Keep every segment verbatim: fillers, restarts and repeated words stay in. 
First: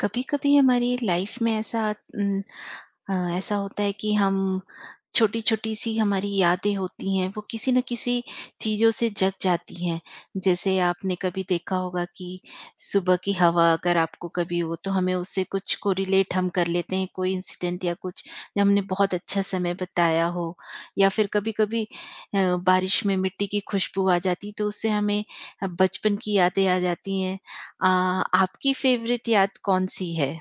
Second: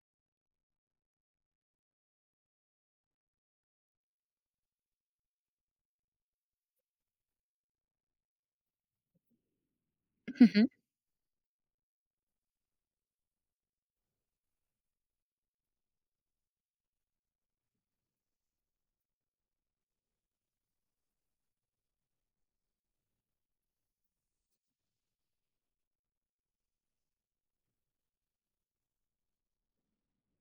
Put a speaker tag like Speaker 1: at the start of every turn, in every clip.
Speaker 1: कभी कभी हमारी लाइफ में ऐसा न, अ, ऐसा होता है कि हम छोटी छोटी सी हमारी यादें होती हैं वो किसी न किसी चीज़ों से जग जाती हैं।
Speaker 2: हुँ, हुँ।
Speaker 1: जैसे आपने कभी देखा होगा कि सुबह की हवा अगर आपको कभी हो तो हमें उससे कुछ को रिलेट हम कर लेते हैं, कोई इंसिडेंट या कुछ जो हमने बहुत अच्छा समय बताया हो, या फिर कभी कभी अ, बारिश में मिट्टी की खुशबू आ जाती तो उससे हमें अ, बचपन की यादें आ जाती हैं। अ, आपकी फेवरेट याद कौन-सी है?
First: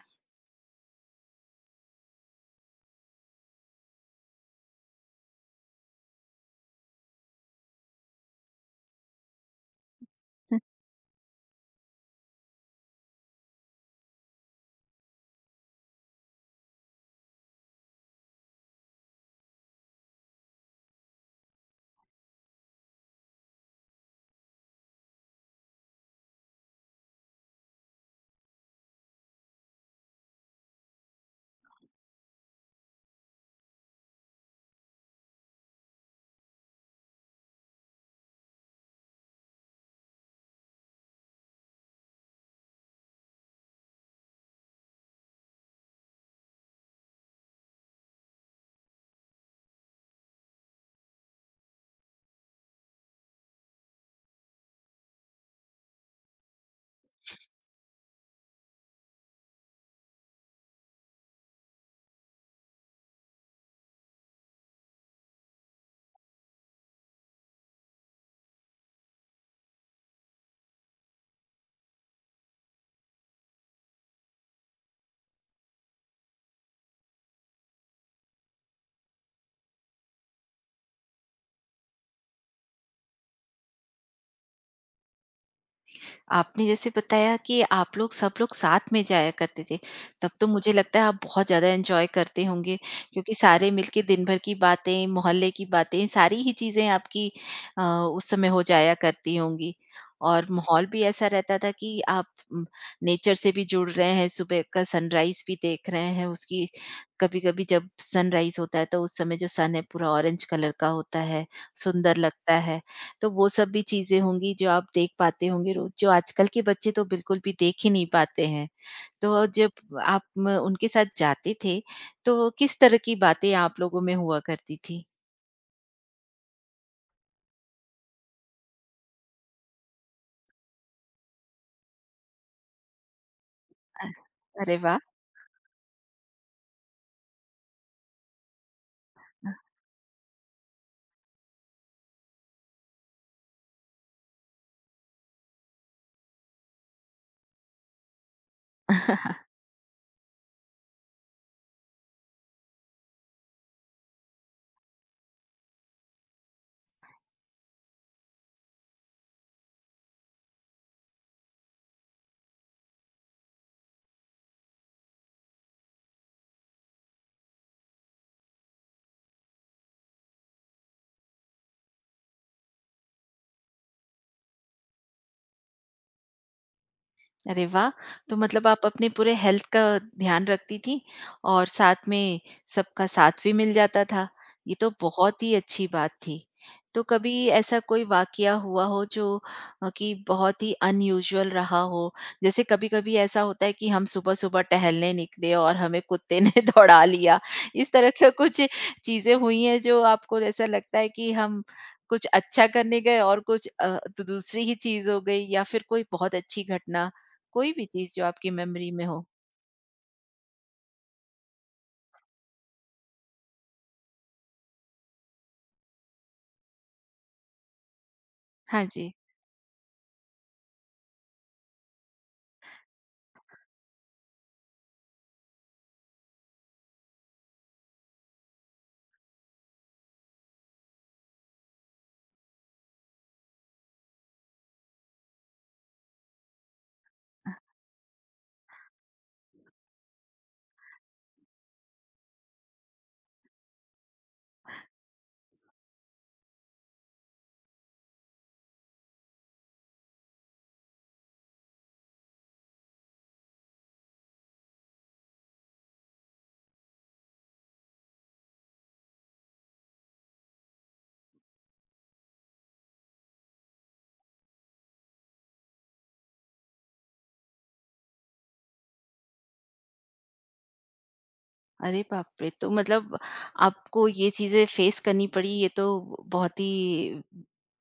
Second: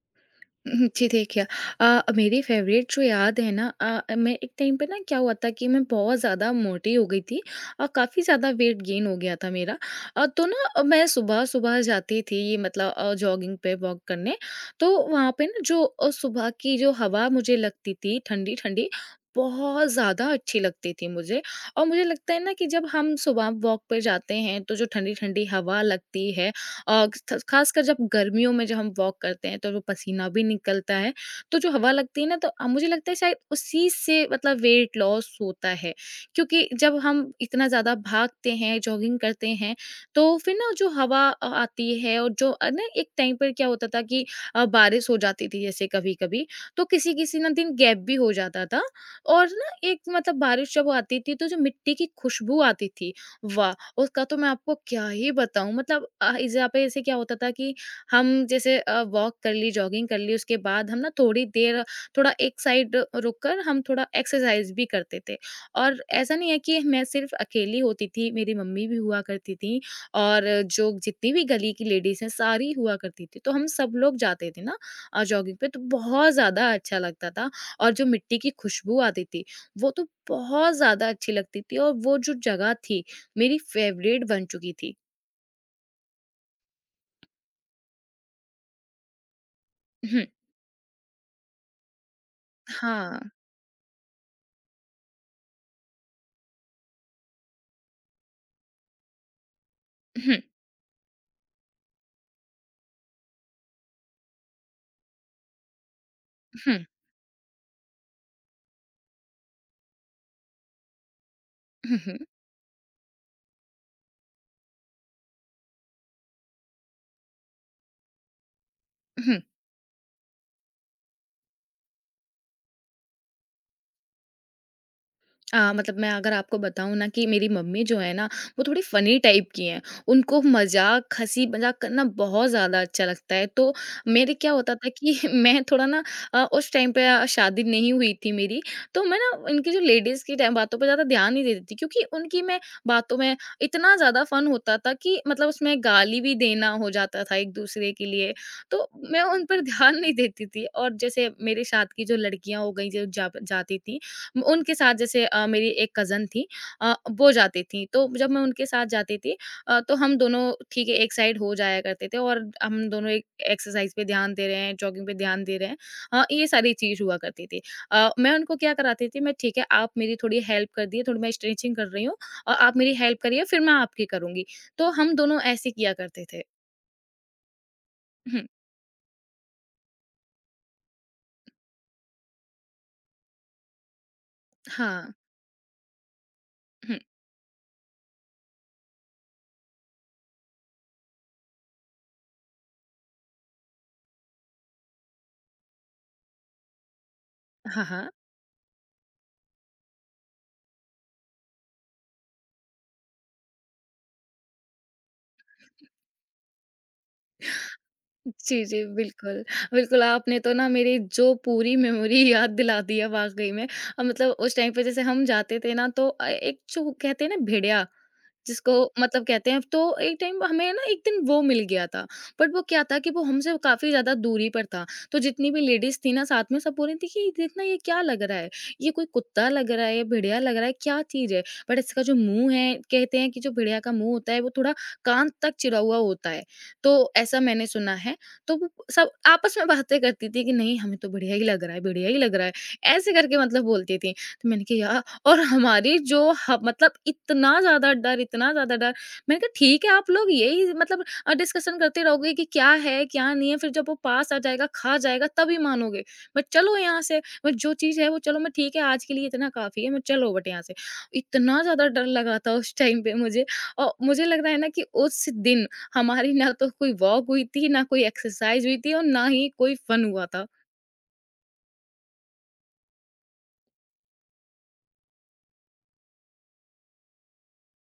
Speaker 2: उहुँ, जी देखिए। अ, मेरी फ़ेवरेट जो याद है ना, अ, मैं एक टाइम पे ना क्या हुआ था कि मैं बहुत ज़्यादा मोटी हो गई थी और काफ़ी ज़्यादा वेट गेन हो गया था मेरा। अ, तो ना अ, मैं सुबह-सुबह जाती थी ये मतलब अ, जॉगिंग पे वॉक करने, तो वहाँ पे ना जो अ, सुबह की जो हवा मुझे लगती थी ठंडी-ठंडी, बहुत ज़्यादा अच्छी लगती थी मुझे। और मुझे लगता है ना कि जब हम सुबह वॉक पे जाते हैं, तो जो ठंडी-ठंडी हवा लगती है, अ, ख ख़ासकर जब गर्मियों में जब हम वॉक करते हैं तो वो पसीना भी निकलता है, तो जो हवा लगती है ना तो अ, मुझे लगता है शायद उसी से मतलब वेट लॉस होता है। क्योंकि जब हम इतना ज़्यादा भागते हैं, जॉगिंग करते हैं, तो फिर ना जो हवा अ, आती है। और जो अ, ना एक टाइम पर क्या होता था कि अ, बारिश हो जाती थी जैसे कभी-कभी, तो किसी-किसी ना दिन गैप भी हो जाता था और ना एक मतलब बारिश जब आती थी तो जो मिट्टी की खुशबू आती थी, वाह! उसका तो मैं आपको क्या ही बताऊँ। मतलब अ, इस यहाँ पे ऐसे क्या होता था कि हम जैसे अ, वॉक कर ली, जॉगिंग कर ली, उसके बाद हम ना थोड़ी देर, थोड़ा एक साइड रुक कर हम थोड़ा एक्सरसाइज़ भी करते थे। और ऐसा नहीं है कि मैं सिर्फ अकेली होती थी, मेरी मम्मी भी हुआ करती थीं और जो जितनी भी गली की लेडीज़ हैं, सारी हुआ करती थी। तो हम सब लोग जाते थे ना अ, जॉगिंग पे, तो बहुत ज़्यादा अच्छा लगता था। और जो मिट्टी की खुशबू आती थी, वो तो बहुत ज़्यादा अच्छी लगती थी और वो जो जगह थी मेरी फेवरेट बन चुकी थी।
Speaker 1: आपने जैसे बताया कि आप लोग सब लोग साथ में जाया करते थे,
Speaker 2: हुँ,
Speaker 1: तब तो मुझे लगता है आप बहुत ज़्यादा एन्जॉय करते होंगे,
Speaker 2: हाँ।
Speaker 1: क्योंकि सारे मिलके दिन भर की बातें, मोहल्ले की बातें, सारी ही चीज़ें आपकी अ, उस समय हो जाया करती होंगी।
Speaker 2: हुँ,
Speaker 1: और माहौल भी ऐसा रहता था कि आप उम, नेचर से भी जुड़ रहे हैं, सुबह का सनराइज़ भी देख रहे हैं, उसकी
Speaker 2: हुँ,
Speaker 1: कभी-कभी जब सनराइज़ होता है, तो उस समय जो सन है पूरा ऑरेंज कलर का होता है,
Speaker 2: हुँ, हुँ,
Speaker 1: सुंदर लगता है। तो वो सब भी चीज़ें होंगी जो आप देख पाते होंगे रोज़, जो आजकल के बच्चे तो बिल्कुल भी देख ही नहीं पाते हैं।
Speaker 2: हुँ।
Speaker 1: तो जब आप म उनके साथ जाते थे, तो किस तरह की बातें आप लोगों में हुआ करती थी?
Speaker 2: अ, मतलब मैं अगर आपको बताऊँ ना कि मेरी मम्मी जो है ना, वो थोड़ी फ़नी टाइप की हैं। उनको मज़ाक, हँसी-मज़ाक करना बहुत ज़्यादा अच्छा लगता है। तो
Speaker 1: अ,
Speaker 2: मेरे क्या होता
Speaker 1: अरे
Speaker 2: था
Speaker 1: वाह!
Speaker 2: कि मैं थोड़ा ना, अ, उस टाइम पे अ, शादी नहीं हुई थी मेरी, तो मैं ना इनकी जो लेडीज़ की ट बातों पे ज़्यादा ध्यान नहीं देती थी, क्योंकि उनकी मैं बातों में इतना ज़्यादा फ़न होता था कि मतलब उसमें गाली भी देना हो जाता था एक-दूसरे के लिए, तो मैं उन पर ध्यान नहीं देती थी। और जैसे मेरे साथ की जो लड़कियाँ हो गईं, जो जा जाती थी उनके साथ, जैसे अ, मेरी एक कज़न थी, अ, वो जाती थी, तो जब मैं उनके साथ जाती थी अ, तो हम दोनों ठीक है एक साइड हो जाया करते थे और हम दोनों एक एक्सरसाइज़ पे ध्यान दे रहे हैं, जॉगिंग पे ध्यान दे रहे हैं। अ, ये सारी चीज़ हुआ करती थी। अ, मैं उनको क्या कराती थी, मैं ठीक है आप मेरी थोड़ी हेल्प कर दिए, थोड़ी मैं स्ट्रेचिंग कर रही हूँ और आप मेरी हेल्प करिए फिर मैं आपकी करूँगी। तो हम दोनों ऐसे किया करते थे।
Speaker 1: अरे वाह! तो
Speaker 2: हुँ,
Speaker 1: मतलब आप अपने पूरे हेल्थ का ध्यान रखती थीं और साथ में सबका साथ भी मिल जाता था। ये तो
Speaker 2: हाँ।
Speaker 1: बहुत ही अच्छी बात थी।
Speaker 2: हुँ।
Speaker 1: तो कभी ऐसा कोई वाक़या हुआ हो जो अ, कि बहुत ही अनयूजुअल रहा हो? जैसे कभी-कभी ऐसा होता है कि हम सुबह-सुबह टहलने निकले और हमें कुत्ते ने दौड़ा लिया।
Speaker 2: हाँ,
Speaker 1: इस तरह
Speaker 2: हाँ।
Speaker 1: का कुछ चीज़ें हुई हैं जो आपको ऐसा लगता है कि हम कुछ अच्छा करने गए और कुछ अ, तो दूसरी ही चीज़ हो गई, या फिर कोई बहुत अच्छी घटना? कोई भी चीज़ जो आपकी
Speaker 2: जी, जी,
Speaker 1: मेमोरी में हो?
Speaker 2: बिल्कुल। बिल्कुल, आपने तो ना मेरी जो पूरी मेमोरी याद दिला दी है वाक़ई में। अ, मतलब उस टाइम पे जैसे हम जाते थे ना, तो अ, एक जो कहते हैं ना भेड़िया, जिसको
Speaker 1: हाँ जी।
Speaker 2: मतलब कहते हैं, तो एक टाइम हमें ना एक दिन वो मिल गया था। बट वो क्या था कि वो हमसे काफ़ी ज़्यादा दूरी पर था। तो जितनी भी लेडीज़ थी ना साथ में, सब बोल रही थी कि देखना ये क्या लग रहा है? ये कोई कुत्ता लग रहा है या भेड़िया लग रहा है, क्या चीज़ है? बट इसका जो मुँह है, कहते हैं कि जो भेड़िया का मुँह होता है वो थोड़ा कान तक चिरा हुआ होता है। तो ऐसा मैंने सुना है। तो वो सब आपस में बातें करती थी कि नहीं हमें तो बढ़िया ही लग रहा है, बढ़िया ही लग रहा है, ऐसे करके मतलब बोलती थी। तो मैंने कहा यार, और हमारी जो ह मतलब इतना ज़्यादा डर, इतना ज़्यादा डर। मैंने कहा ठीक है आप लोग यही मतलब अ, डिस्कशन करते रहोगे कि क्या है, क्या नहीं है, फिर जब वो पास आ जाएगा, खा जाएगा तभी मानोगे। बट चलो यहाँ से, बट जो चीज़ है वो चलो, मैं ठीक है आज के लिए इतना काफ़ी है, मैं चलो बट यहाँ से। इतना ज़्यादा डर लगा था उस टाइम पे मुझे। और मुझे लग रहा है ना कि उस दिन हमारी ना तो कोई वॉक हुई थी, ना कोई एक्सरसाइज़ हुई थी और ना ही कोई फन हुआ था।
Speaker 1: अरे बाप रे! तो मतलब आपको ये चीज़ें फेस करनी पड़ी, ये तो बहुत ही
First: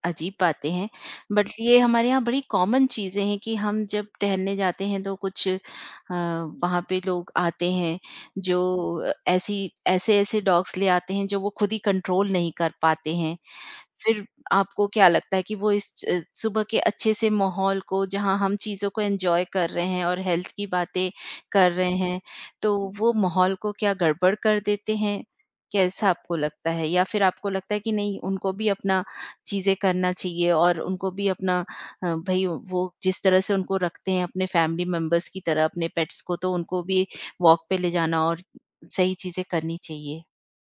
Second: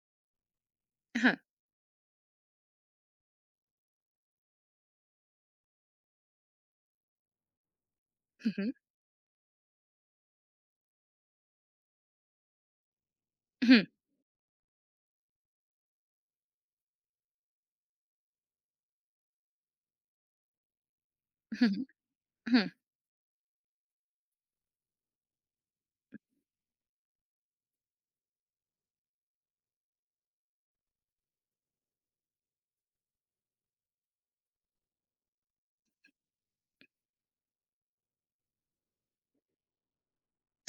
Speaker 1: अजीब बातें हैं।
Speaker 2: हाँ।
Speaker 1: बट ये हमारे यहाँ बड़ी कॉमन चीज़ें हैं कि हम जब टहलने जाते हैं तो कुछ अ, वहाँ पे लोग आते हैं
Speaker 2: हुँ,
Speaker 1: जो
Speaker 2: हुँ।
Speaker 1: ऐसी ऐसे-ऐसे डॉग्स ले आते हैं जो वो खुद ही कंट्रोल नहीं कर पाते हैं।
Speaker 2: हुँ,
Speaker 1: फिर आपको क्या लगता है कि वो इस च सुबह के अच्छे से माहौल को, जहाँ हम चीज़ों को एन्जॉय कर रहे हैं और हेल्थ की बातें
Speaker 2: हुँ,
Speaker 1: कर रहे हैं,
Speaker 2: हुँ।
Speaker 1: तो वो माहौल को क्या गड़बड़ कर देते हैं? कैसा आपको लगता है? या फिर आपको लगता है कि नहीं, उनको भी अपना चीज़ें करना चाहिए और उनको भी अपना अ, भई वो जिस तरह से उनको रखते हैं अपने फैमिली मेंबर्स की तरह अपने पेट्स को, तो उनको भी वॉक पे ले जाना और सही चीज़ें करनी चाहिए?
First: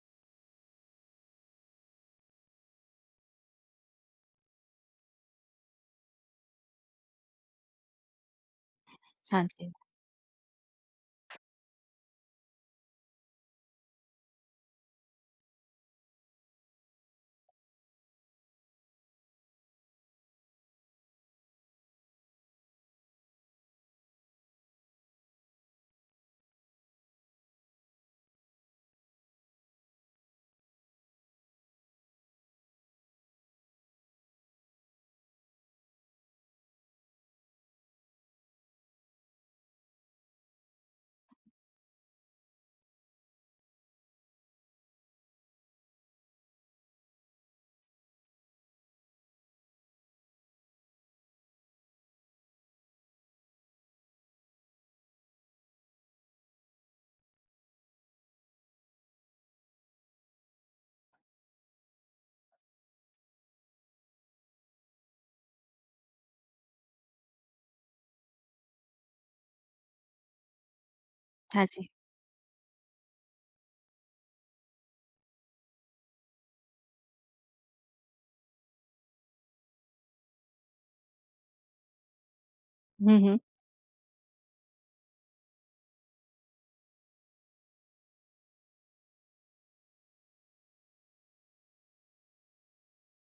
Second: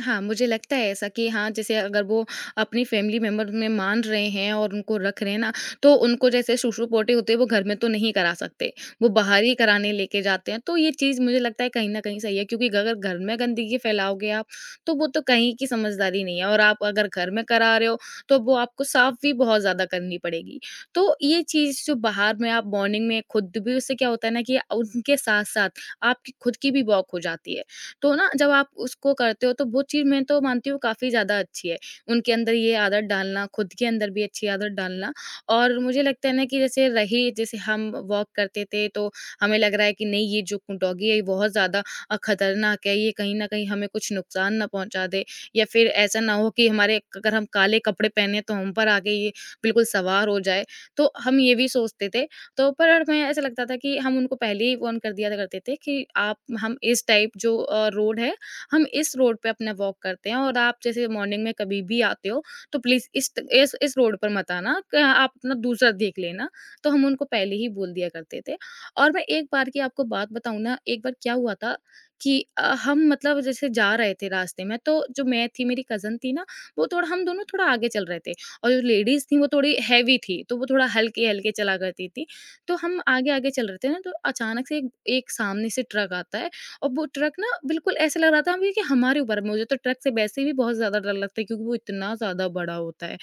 Speaker 2: हाँ, मुझे लगता है ऐसा कि हाँ, जैसे अगर वो अपनी फैमिली मेंबर में मान रहे हैं और उनको रख रहे हैं ना, तो उनको जैसे सुसु-पोटी होती है वो घर में तो नहीं करा सकते, वो बाहर
Speaker 1: हाँ
Speaker 2: ही
Speaker 1: जी।
Speaker 2: कराने लेके जाते हैं। तो ये चीज़ मुझे लगता है कहीं न कहीं सही है, क्योंकि अगर घर में गंदगी फैलाओगे आप, तो वो तो कहीं की समझदारी नहीं है। और आप अगर घर में करा रहे हो, तो वो आपको साफ भी बहुत ज़्यादा करनी पड़ेगी। तो ये चीज़ जो बाहर में आप मॉर्निंग में खुद भी, उससे क्या होता है ना कि उनके साथ-साथ आपकी खुद की भी वॉक हो जाती है। तो ना जब आप उसको करते हो तो वो चीज़ मैं तो मानती हूँ काफ़ी ज़्यादा अच्छी है। उनके अंदर ये आदत डालना, खुद के अंदर भी अच्छी आदत डालना। और मुझे लगता है ना कि जैसे रही, जैसे हम वॉक करते थे तो हमें लग रहा है कि नहीं ये जो डॉगी है ये बहुत ज़्यादा अ, खतरनाक है, ये कहीं न कहीं हमें कुछ नुकसान ना पहुँचा दे, या फिर ऐसा ना हो कि हमारे, अगर हम काले कपड़े पहने तो हम पर आके ये बिल्कुल सवार हो जाए। तो हम ये भी सोचते थे। तो पर हमें ऐसा लगता था कि हम उनको पहले ही वॉर्न कर दिया करते थे कि आप, हम इस टाइप जो अ, रोड है, हम इस रोड पे अपना वॉक करते हैं और आप जैसे मॉर्निंग में कभी भी आते हो तो प्लीज इस, इस इस रोड पर मत आना, क- आप अपना दूसरा देख लेना। तो हम उनको पहले ही बोल दिया करते थे। और मैं एक बार की आपको बात बताऊं ना, एक बार क्या हुआ
Speaker 1: हाँ
Speaker 2: था
Speaker 1: जी।
Speaker 2: कि अ, हम मतलब जैसे जा रहे थे रास्ते में, तो जो मैं थी, मेरी कजन थी ना, वो थोड़ा, हम दोनों थोड़ा आगे चल रहे थे और जो लेडीज थी वो थोड़ी हैवी थी तो वो थोड़ा हल्के हल्के चला करती थी। तो हम
Speaker 1: हुँ, हुँ।
Speaker 2: आगे-आगे चल रहे थे ना, तो अचानक से एक एक सामने से ट्रक आता है। और वो ट्रक ना, बिल्कुल ऐसा लग रहा था हमें कि हमारे ऊपर है। मुझे तो ट्रक से वैसे भी बहुत ज़्यादा डर लगता है, क्योंकि वो इतना ज़्यादा बड़ा होता है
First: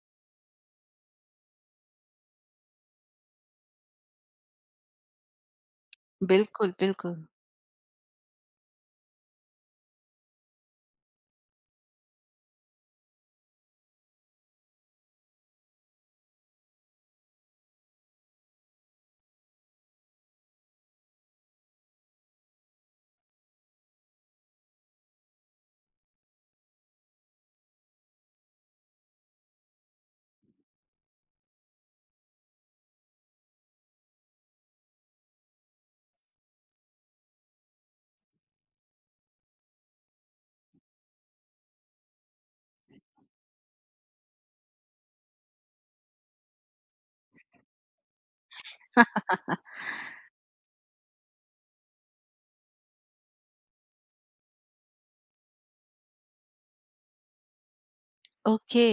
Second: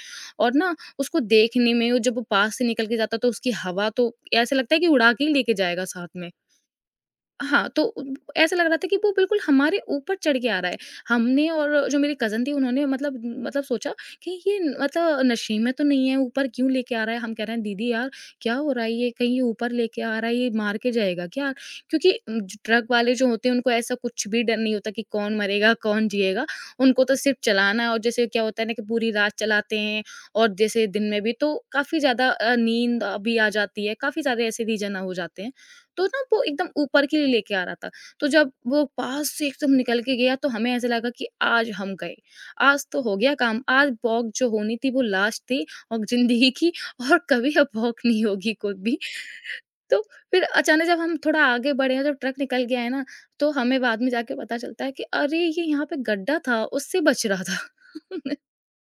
Speaker 2: और ना उसको देखने में, वो जब वो पास से निकल के जाता है तो उसकी हवा तो ऐसा लगता है कि उड़ा के ही लेके जाएगा साथ में।
Speaker 1: बिल्कुल, बिल्कुल।
Speaker 2: हाँ, तो उम, ऐसा लग रहा था कि वो बिल्कुल हमारे ऊपर चढ़ के आ रहा है। हमने और जो मेरी कज़िन थी उन्होंने मतलब, मतलब सोचा कि ये न- मतलब नशे में तो नहीं है, ऊपर क्यों लेके आ रहा है? हम कह रहे हैं दीदी यार क्या हो रहा है ये? कहीं ये ऊपर लेके आ रहा है, ये मार के जाएगा क्या? क्योंकि ज ट्रक वाले जो होते हैं उनको ऐसा कुछ भी डर नहीं होता कि कौन मरेगा, कौन जिएगा। उनको तो सिर्फ़ चलाना है। और जैसे क्या होता है ना कि पूरी रात चलाते हैं और जैसे दिन में भी तो काफ़ी ज़्यादा अ, नींद भी आ जाती है, काफ़ी सारे ऐसे रीज़न हो जाते हैं। तो ना वो एकदम ऊपर के लिए लेके आ रहा था। तो जब वो पास से एकदम निकल के गया तो हमें ऐसा लगा कि आज हम गए। आज तो हो गया काम, आज वॉक जो होनी थी वो लास्ट थी और ज़िंदगी की और कभी अब वॉक नहीं होगी कोई भी। तो फिर अचानक जब हम थोड़ा आगे बढ़े हैं, जब ट्रक निकल गया है ना, तो हमें बाद में जाके पता चलता है कि अरे! ये यहाँ पे गड्ढा था उससे बच रहा था।
Speaker 1: ओके।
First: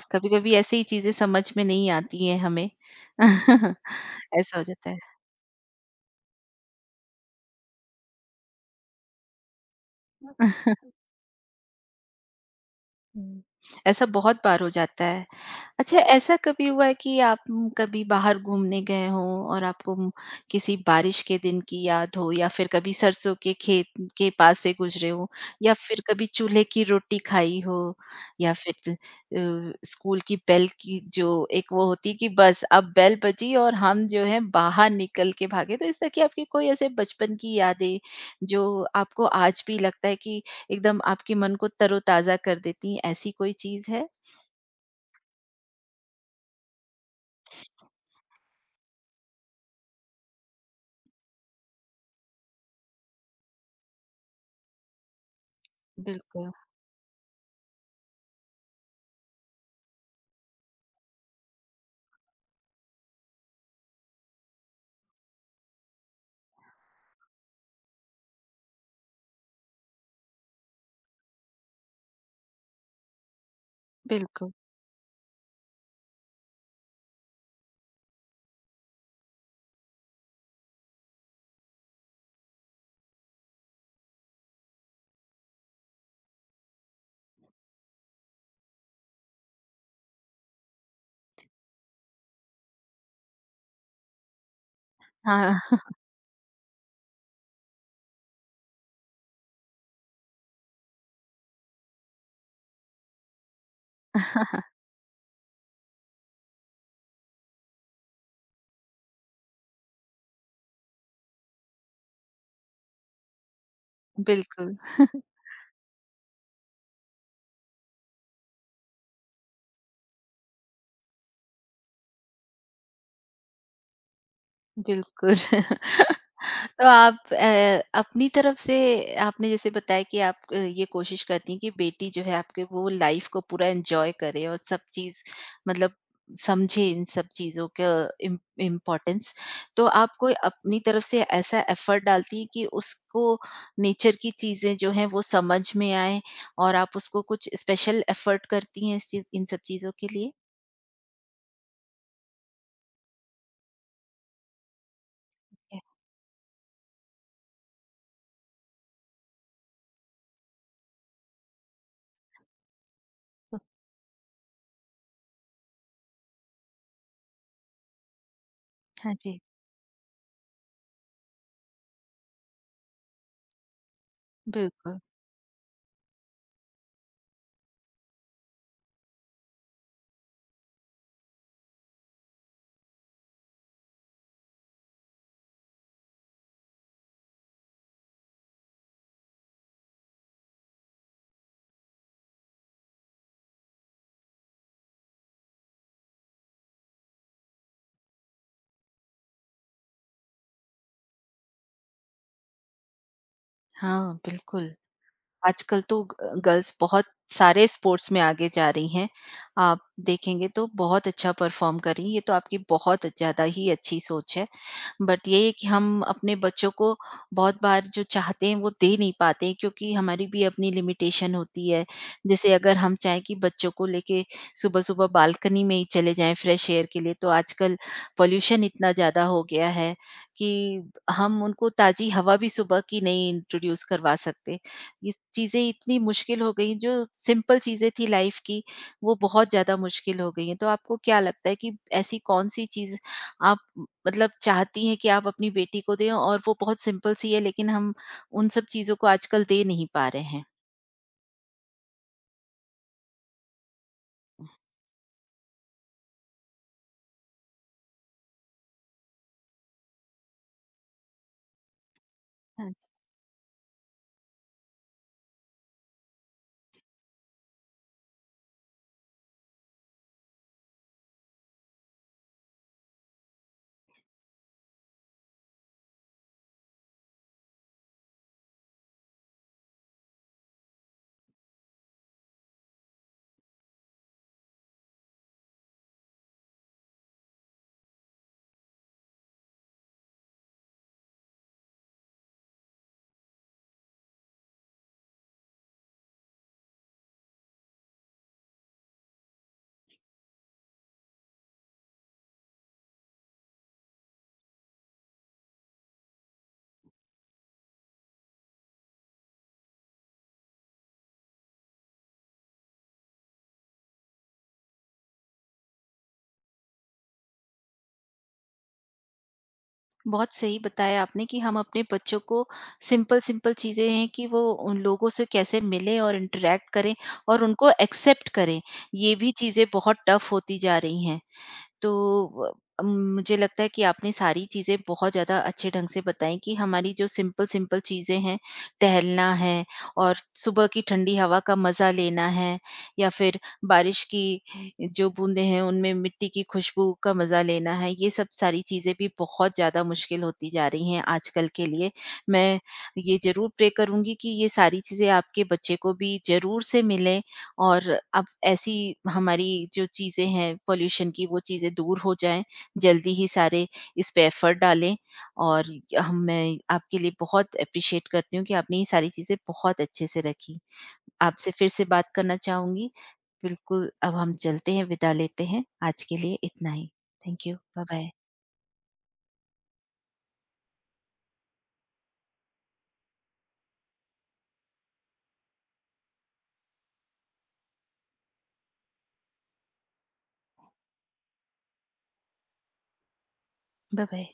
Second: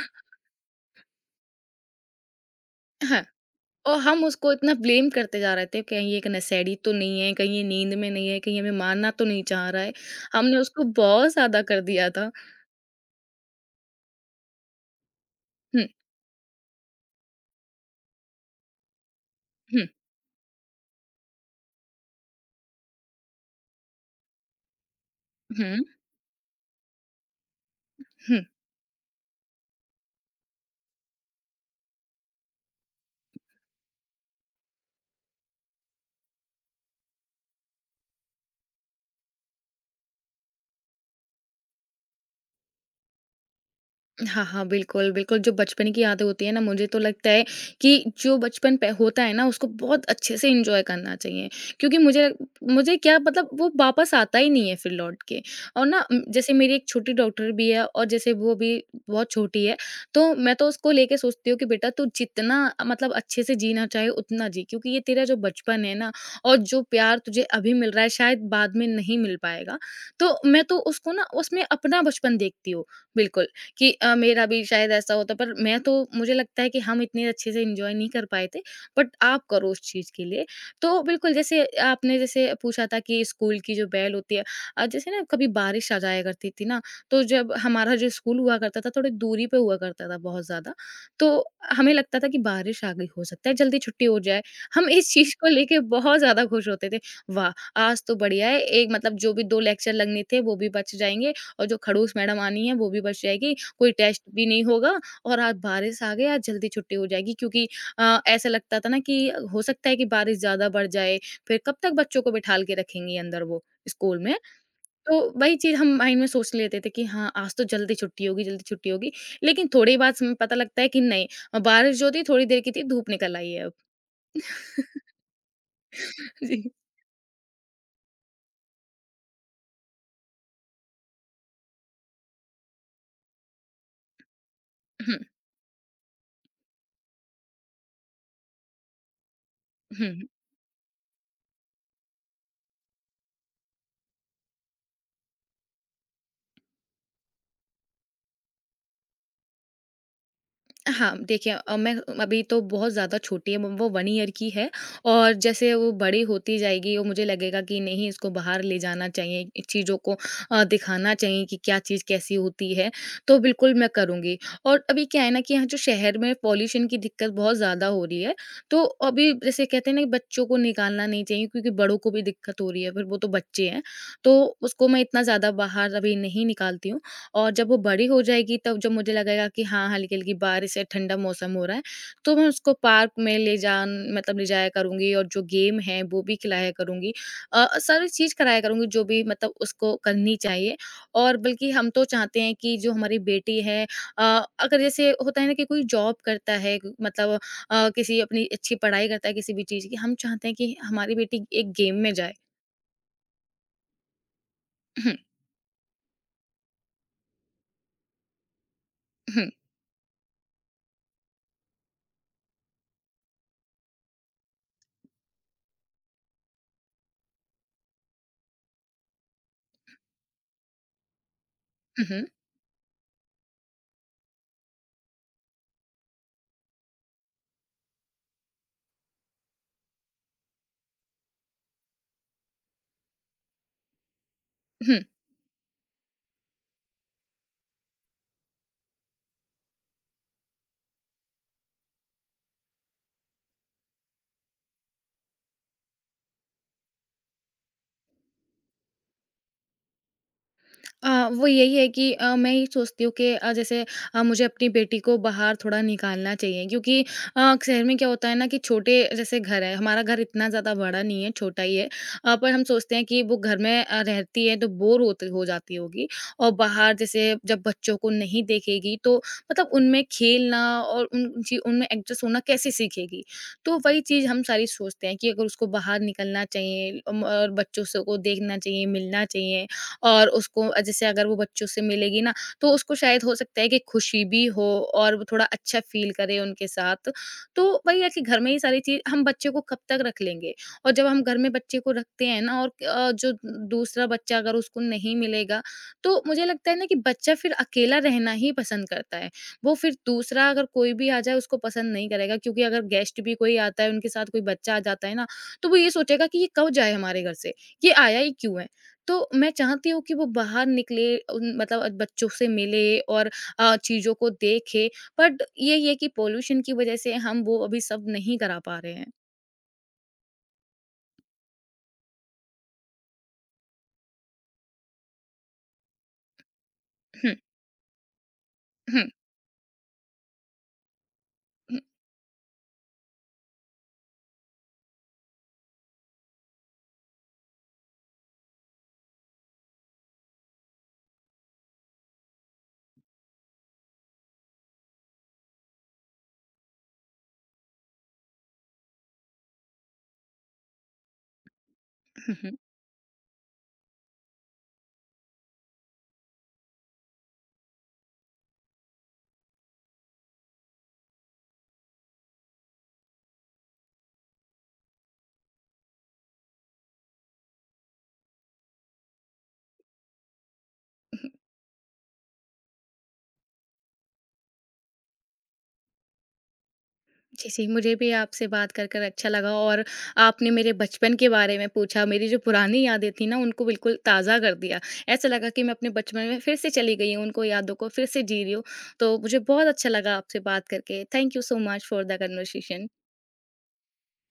Speaker 1: तो कभी-कभी ऐसी ही चीज़ें समझ में नहीं आती हैं हमें।
Speaker 2: हाँ। और हम उसको
Speaker 1: ऐसा हो
Speaker 2: इतना
Speaker 1: जाता है।
Speaker 2: ब्लेम करते जा रहे थे, कहीं ये एक नशेड़ी तो नहीं है, कहीं ये नींद में नहीं है, कहीं हमें मारना तो नहीं चाह रहा है। हमने उसको बहुत ज़्यादा कर दिया था।
Speaker 1: हुँ। ऐसा बहुत बार हो जाता है।
Speaker 2: हुँ,
Speaker 1: अच्छा, ऐसा कभी हुआ है कि आप म, कभी बाहर घूमने गए हो और
Speaker 2: हुँ,
Speaker 1: आपको म, किसी बारिश के दिन की याद हो, या फिर कभी सरसों के खेत के पास से गुजरे हो, या
Speaker 2: हुँ,
Speaker 1: फिर कभी चूल्हे की रोटी खाई हो,
Speaker 2: हुँ।
Speaker 1: या फिर त- अ, स्कूल की बेल की जो एक वो होती कि बस अब बेल बजी और हम जो है बाहर निकल के भागे, तो इस तरह की आपकी कोई ऐसे बचपन की यादें जो आपको आज भी लगता है कि एकदम आपके मन को तरोताजा कर देती हैं, ऐसी कोई चीज है?
Speaker 2: हाँ, हाँ, बिल्कुल, बिल्कुल, जो बचपन की यादें होती हैं ना, मुझे तो लगता है कि जो बचपन पे होता है ना, उसको बहुत अच्छे से एन्जॉय करना चाहिए। क्योंकि मुझे मुझे क्या मतलब वो वापस आता ही नहीं है फिर लौट के और ना उम, जैसे
Speaker 1: बिल्कुल
Speaker 2: मेरी एक छोटी डॉटर भी है और जैसे वो भी बहुत छोटी है, तो मैं तो उसको लेके सोचती हूँ कि बेटा तू जितना मतलब अच्छे से जीना चाहे उतना जी, क्योंकि ये तेरा जो बचपन है ना और जो प्यार तुझे अभी मिल रहा है, शायद बाद में नहीं मिल पाएगा। तो मैं तो उसको ना उसमें अपना बचपन देखती हूँ, बिल्कुल। कि अ, मेरा
Speaker 1: बिल्कुल
Speaker 2: भी शायद ऐसा होता पर मैं तो मुझे लगता है कि हम इतने अच्छे से एंजॉय नहीं कर पाए थे बट आप करो उस चीज़ के लिए। तो बिल्कुल जैसे आपने जैसे पूछा था कि स्कूल की जो बेल होती है अ, जैसे ना कभी बारिश आ जाया करती थी ना, तो जब हमारा जो स्कूल हुआ करता था थोड़ी दूरी पे हुआ करता था बहुत ज़्यादा, तो हमें लगता था कि बारिश आ गई हो सकता है जल्दी छुट्टी हो जाए। हम इस चीज़ को लेके
Speaker 1: हाँ।
Speaker 2: बहुत ज़्यादा खुश होते थे। वाह! आज तो बढ़िया है एक मतलब जो भी दो लेक्चर लगने थे वो भी बच जाएँगे और जो खड़ूस मैडम आनी है वो भी बच जाएगी कोई टेस्ट भी नहीं होगा और आज बारिश आ गई आज जल्दी छुट्टी हो जाएगी क्योंकि अ, ऐसा लगता था ना कि हो सकता है कि बारिश ज़्यादा बढ़ जाए, फिर कब तक बच्चों को बिठाल के रखेंगी अंदर वो स्कूल में।
Speaker 1: बिल्कुल,
Speaker 2: तो वही चीज़ हम माइंड में सोच लेते थे कि हाँ, आज तो जल्दी छुट्टी होगी, जल्दी छुट्टी होगी। लेकिन थोड़ी बाद से पता लगता है कि नहीं अ, बारिश जो थी थोड़ी देर की थी, धूप निकल आई है अब।
Speaker 1: बिल्कुल।
Speaker 2: जी।
Speaker 1: तो आप अ, अपनी तरफ से आपने जैसे बताया कि आप अ, ये कोशिश करती हैं कि बेटी जो है आपके, वो लाइफ को पूरा एन्जॉय करे और सब
Speaker 2: हुँ,
Speaker 1: चीज़ मतलब समझे, इन सब चीज़ों का इम इम्पोर्टेंस। तो आप
Speaker 2: हुँ।
Speaker 1: कोई अपनी तरफ से ऐसा एफर्ट डालती हैं कि उसको नेचर की चीज़ें जो हैं वो समझ में आएँ, और आप उसको कुछ स्पेशल एफर्ट करती हैं इस चीज़ इन सब चीज़ों के लिए?
Speaker 2: हाँ, देखिए अ, मैं अभी तो बहुत ज़्यादा छोटी है, वो वन ईयर की है और जैसे
Speaker 1: क्या?
Speaker 2: वो बड़ी होती जाएगी और मुझे लगेगा कि नहीं इसको बाहर ले जाना चाहिए, इन चीज़ों को अ, दिखाना चाहिए कि क्या चीज़ कैसी होती है, तो बिल्कुल मैं करूँगी। और अभी क्या है ना कि यहाँ जो शहर में पॉल्यूशन की दिक्कत बहुत ज़्यादा हो रही है, तो
Speaker 1: हाँ
Speaker 2: अभी
Speaker 1: जी।
Speaker 2: जैसे कहते हैं ना कि बच्चों को निकालना नहीं चाहिए क्योंकि बड़ों को भी दिक्कत हो रही है, फिर वो तो बच्चे हैं, तो उसको
Speaker 1: बिल्कुल,
Speaker 2: मैं इतना ज़्यादा बाहर अभी नहीं निकालती हूँ। और जब वो बड़ी हो जाएगी तब जब मुझे लगेगा कि हाँ, हल्की-हल्की बारिश है, ठंडा मौसम हो रहा है, तो मैं उसको पार्क में ले जान मतलब ले जाया करूँगी और जो गेम है वो भी खिलाया करूँगी। अ, सारी चीज़ कराया करूँगी जो भी मतलब उसको करनी चाहिए और बल्कि हम तो चाहते हैं कि जो हमारी बेटी है अ, अगर जैसे होता है ना कि कोई जॉब करता है क- मतलब अ, किसी अपनी अच्छी पढ़ाई करता है किसी भी चीज़ की, हम चाहते हैं कि हमारी बेटी एक गेम में जाए।
Speaker 1: हाँ, बिल्कुल। आजकल तो ग गर्ल्स बहुत सारे स्पोर्ट्स में आगे जा रही हैं। आप देखेंगे तो बहुत अच्छा परफ़ॉर्म कर रही हैं, ये तो आपकी बहुत ज़्यादा ही अच्छी सोच है। बट ये है कि हम अपने बच्चों को बहुत बार जो चाहते हैं वो दे नहीं पाते हैं, क्योंकि हमारी भी अपनी लिमिटेशन होती है। जैसे अगर हम चाहें कि बच्चों को लेके सुबह-सुबह बालकनी में ही चले जाएँ फ्रेश एयर के लिए, तो आजकल पॉल्यूशन इतना ज़्यादा हो गया है कि हम उनको ताज़ी हवा भी सुबह की नहीं इंट्रोड्यूस करवा सकते। ये चीज़ें इतनी मुश्किल हो गई, जो सिंपल चीज़ें थी लाइफ की वो बहुत ज़्यादा मुश्किल हो गई हैं। तो आपको क्या लगता है कि ऐसी कौन-सी चीज़ आप म, मतलब चाहती हैं कि आप अपनी बेटी को दें, और वो बहुत सिंपल सी है लेकिन हम उन सब चीज़ों को आजकल दे नहीं पा रहे हैं?
Speaker 2: अ, वो यही है कि अ, मैं ये सोचती हूँ कि अ, जैसे अ, मुझे अपनी बेटी को बाहर थोड़ा निकालना चाहिए क्योंकि अ, शहर में क्या होता है ना कि छोटे जैसे घर है हमारा घर इतना ज़्यादा बड़ा नहीं है छोटा ही है अ, पर हम
Speaker 1: हाँ,
Speaker 2: सोचते हैं कि वो घर में अ, रहती है तो बोर होती हो जाती होगी और बाहर जैसे जब बच्चों को नहीं देखेगी तो मतलब उनमें खेलना और उन उन ची- उनमें एडजस्ट होना कैसे सीखेगी तो वही चीज़ हम सारी सोचते हैं कि अगर उसको बाहर निकलना चाहिए अम, और बच्चों से को देखना चाहिए मिलना चाहिए और उसको जैसे अगर वो बच्चों से मिलेगी ना, तो उसको शायद हो सकता है कि खुशी भी हो और वो थोड़ा अच्छा फ़ील करे उनके साथ। तो वही है कि घर में ये सारी चीज़ हम बच्चे को कब तक रख लेंगे? और जब हम घर में बच्चे को रखते हैं ना और अ, जो दूसरा बच्चा अगर उसको नहीं मिलेगा, तो मुझे लगता है ना कि बच्चा फिर अकेला रहना ही पसंद करता है। वो फिर दूसरा अगर कोई भी आ जाए उसको पसंद नहीं करेगा क्योंकि अगर गेस्ट भी कोई आता है, उनके साथ कोई बच्चा आ जाता है ना, तो वो ये सोचेगा कि ये कब जाए हमारे घर से? ये आया ही क्यों है? तो मैं चाहती हूँ कि वो बाहर निकले उन मतलब अ, बच्चों से मिले और अ, चीज़ों को देखे बट यही है कि पॉल्यूशन की वज़ह से हम वो अभी सब नहीं करा पा रहे हैं।
Speaker 1: बहुत सही बताया आपने कि हम अपने बच्चों को सिंपल-सिंपल चीज़ें हैं कि वो उन लोगों से कैसे मिलें और इंटरैक्ट करें
Speaker 2: हम्म,
Speaker 1: और उनको एक्सेप्ट करें।
Speaker 2: हम्म,
Speaker 1: ये भी चीज़ें बहुत टफ होती जा रही हैं।
Speaker 2: हम्म,
Speaker 1: तो अ, मुझे लगता है कि आपने सारी चीज़ें बहुत ज़्यादा अच्छे ढंग से बताई कि हमारी जो सिंपल-सिंपल चीज़ें हैं, टहलना है और सुबह की ठंडी हवा का मज़ा लेना है, या फिर बारिश की जो बूँदें हैं, उनमें मिट्टी की खुशबू का मज़ा लेना है, ये सब सारी चीज़ें भी बहुत ज़्यादा मुश्किल होती जा रही हैं आजकल के लिए।
Speaker 2: हम्म,
Speaker 1: मैं ये ज़रूर प्रे करूँगी कि ये सारी चीज़ें आपके बच्चे को भी ज़रूर से मिलें, और अब ऐसी हमारी जो चीज़ें हैं पॉल्यूशन की वो चीज़ें दूर हो जाएँ, जल्दी ही सारे इस पे एफ़र्ट डालें, और हम मैं आपके लिए बहुत एप्रिशिएट करती हूँ कि आपने ये सारी चीज़ें बहुत अच्छे से रखी।
Speaker 2: हम्म।
Speaker 1: आपसे फिर से बात करना चाहूँगी। बिल्कुल, अब हम चलते हैं, विदा लेते हैं। आज के लिए इतना ही। Thank
Speaker 2: ji,
Speaker 1: you.
Speaker 2: जी, मुझे भी
Speaker 1: बाय-बाय।
Speaker 2: आपसे बात कर, कर अच्छा लगा और आपने मेरे बचपन के बारे में पूछा, मेरी जो पुरानी यादें थी ना उनको बिल्कुल ताज़ा कर दिया। ऐसा लगा कि मैं अपने बचपन में फिर से चली गई हूँ, उनको यादों को फिर से जी रही हूँ। तो मुझे बहुत अच्छा लगा आपसे बात करके। Thank you so much for the conversation.
Speaker 1: Bye-bye.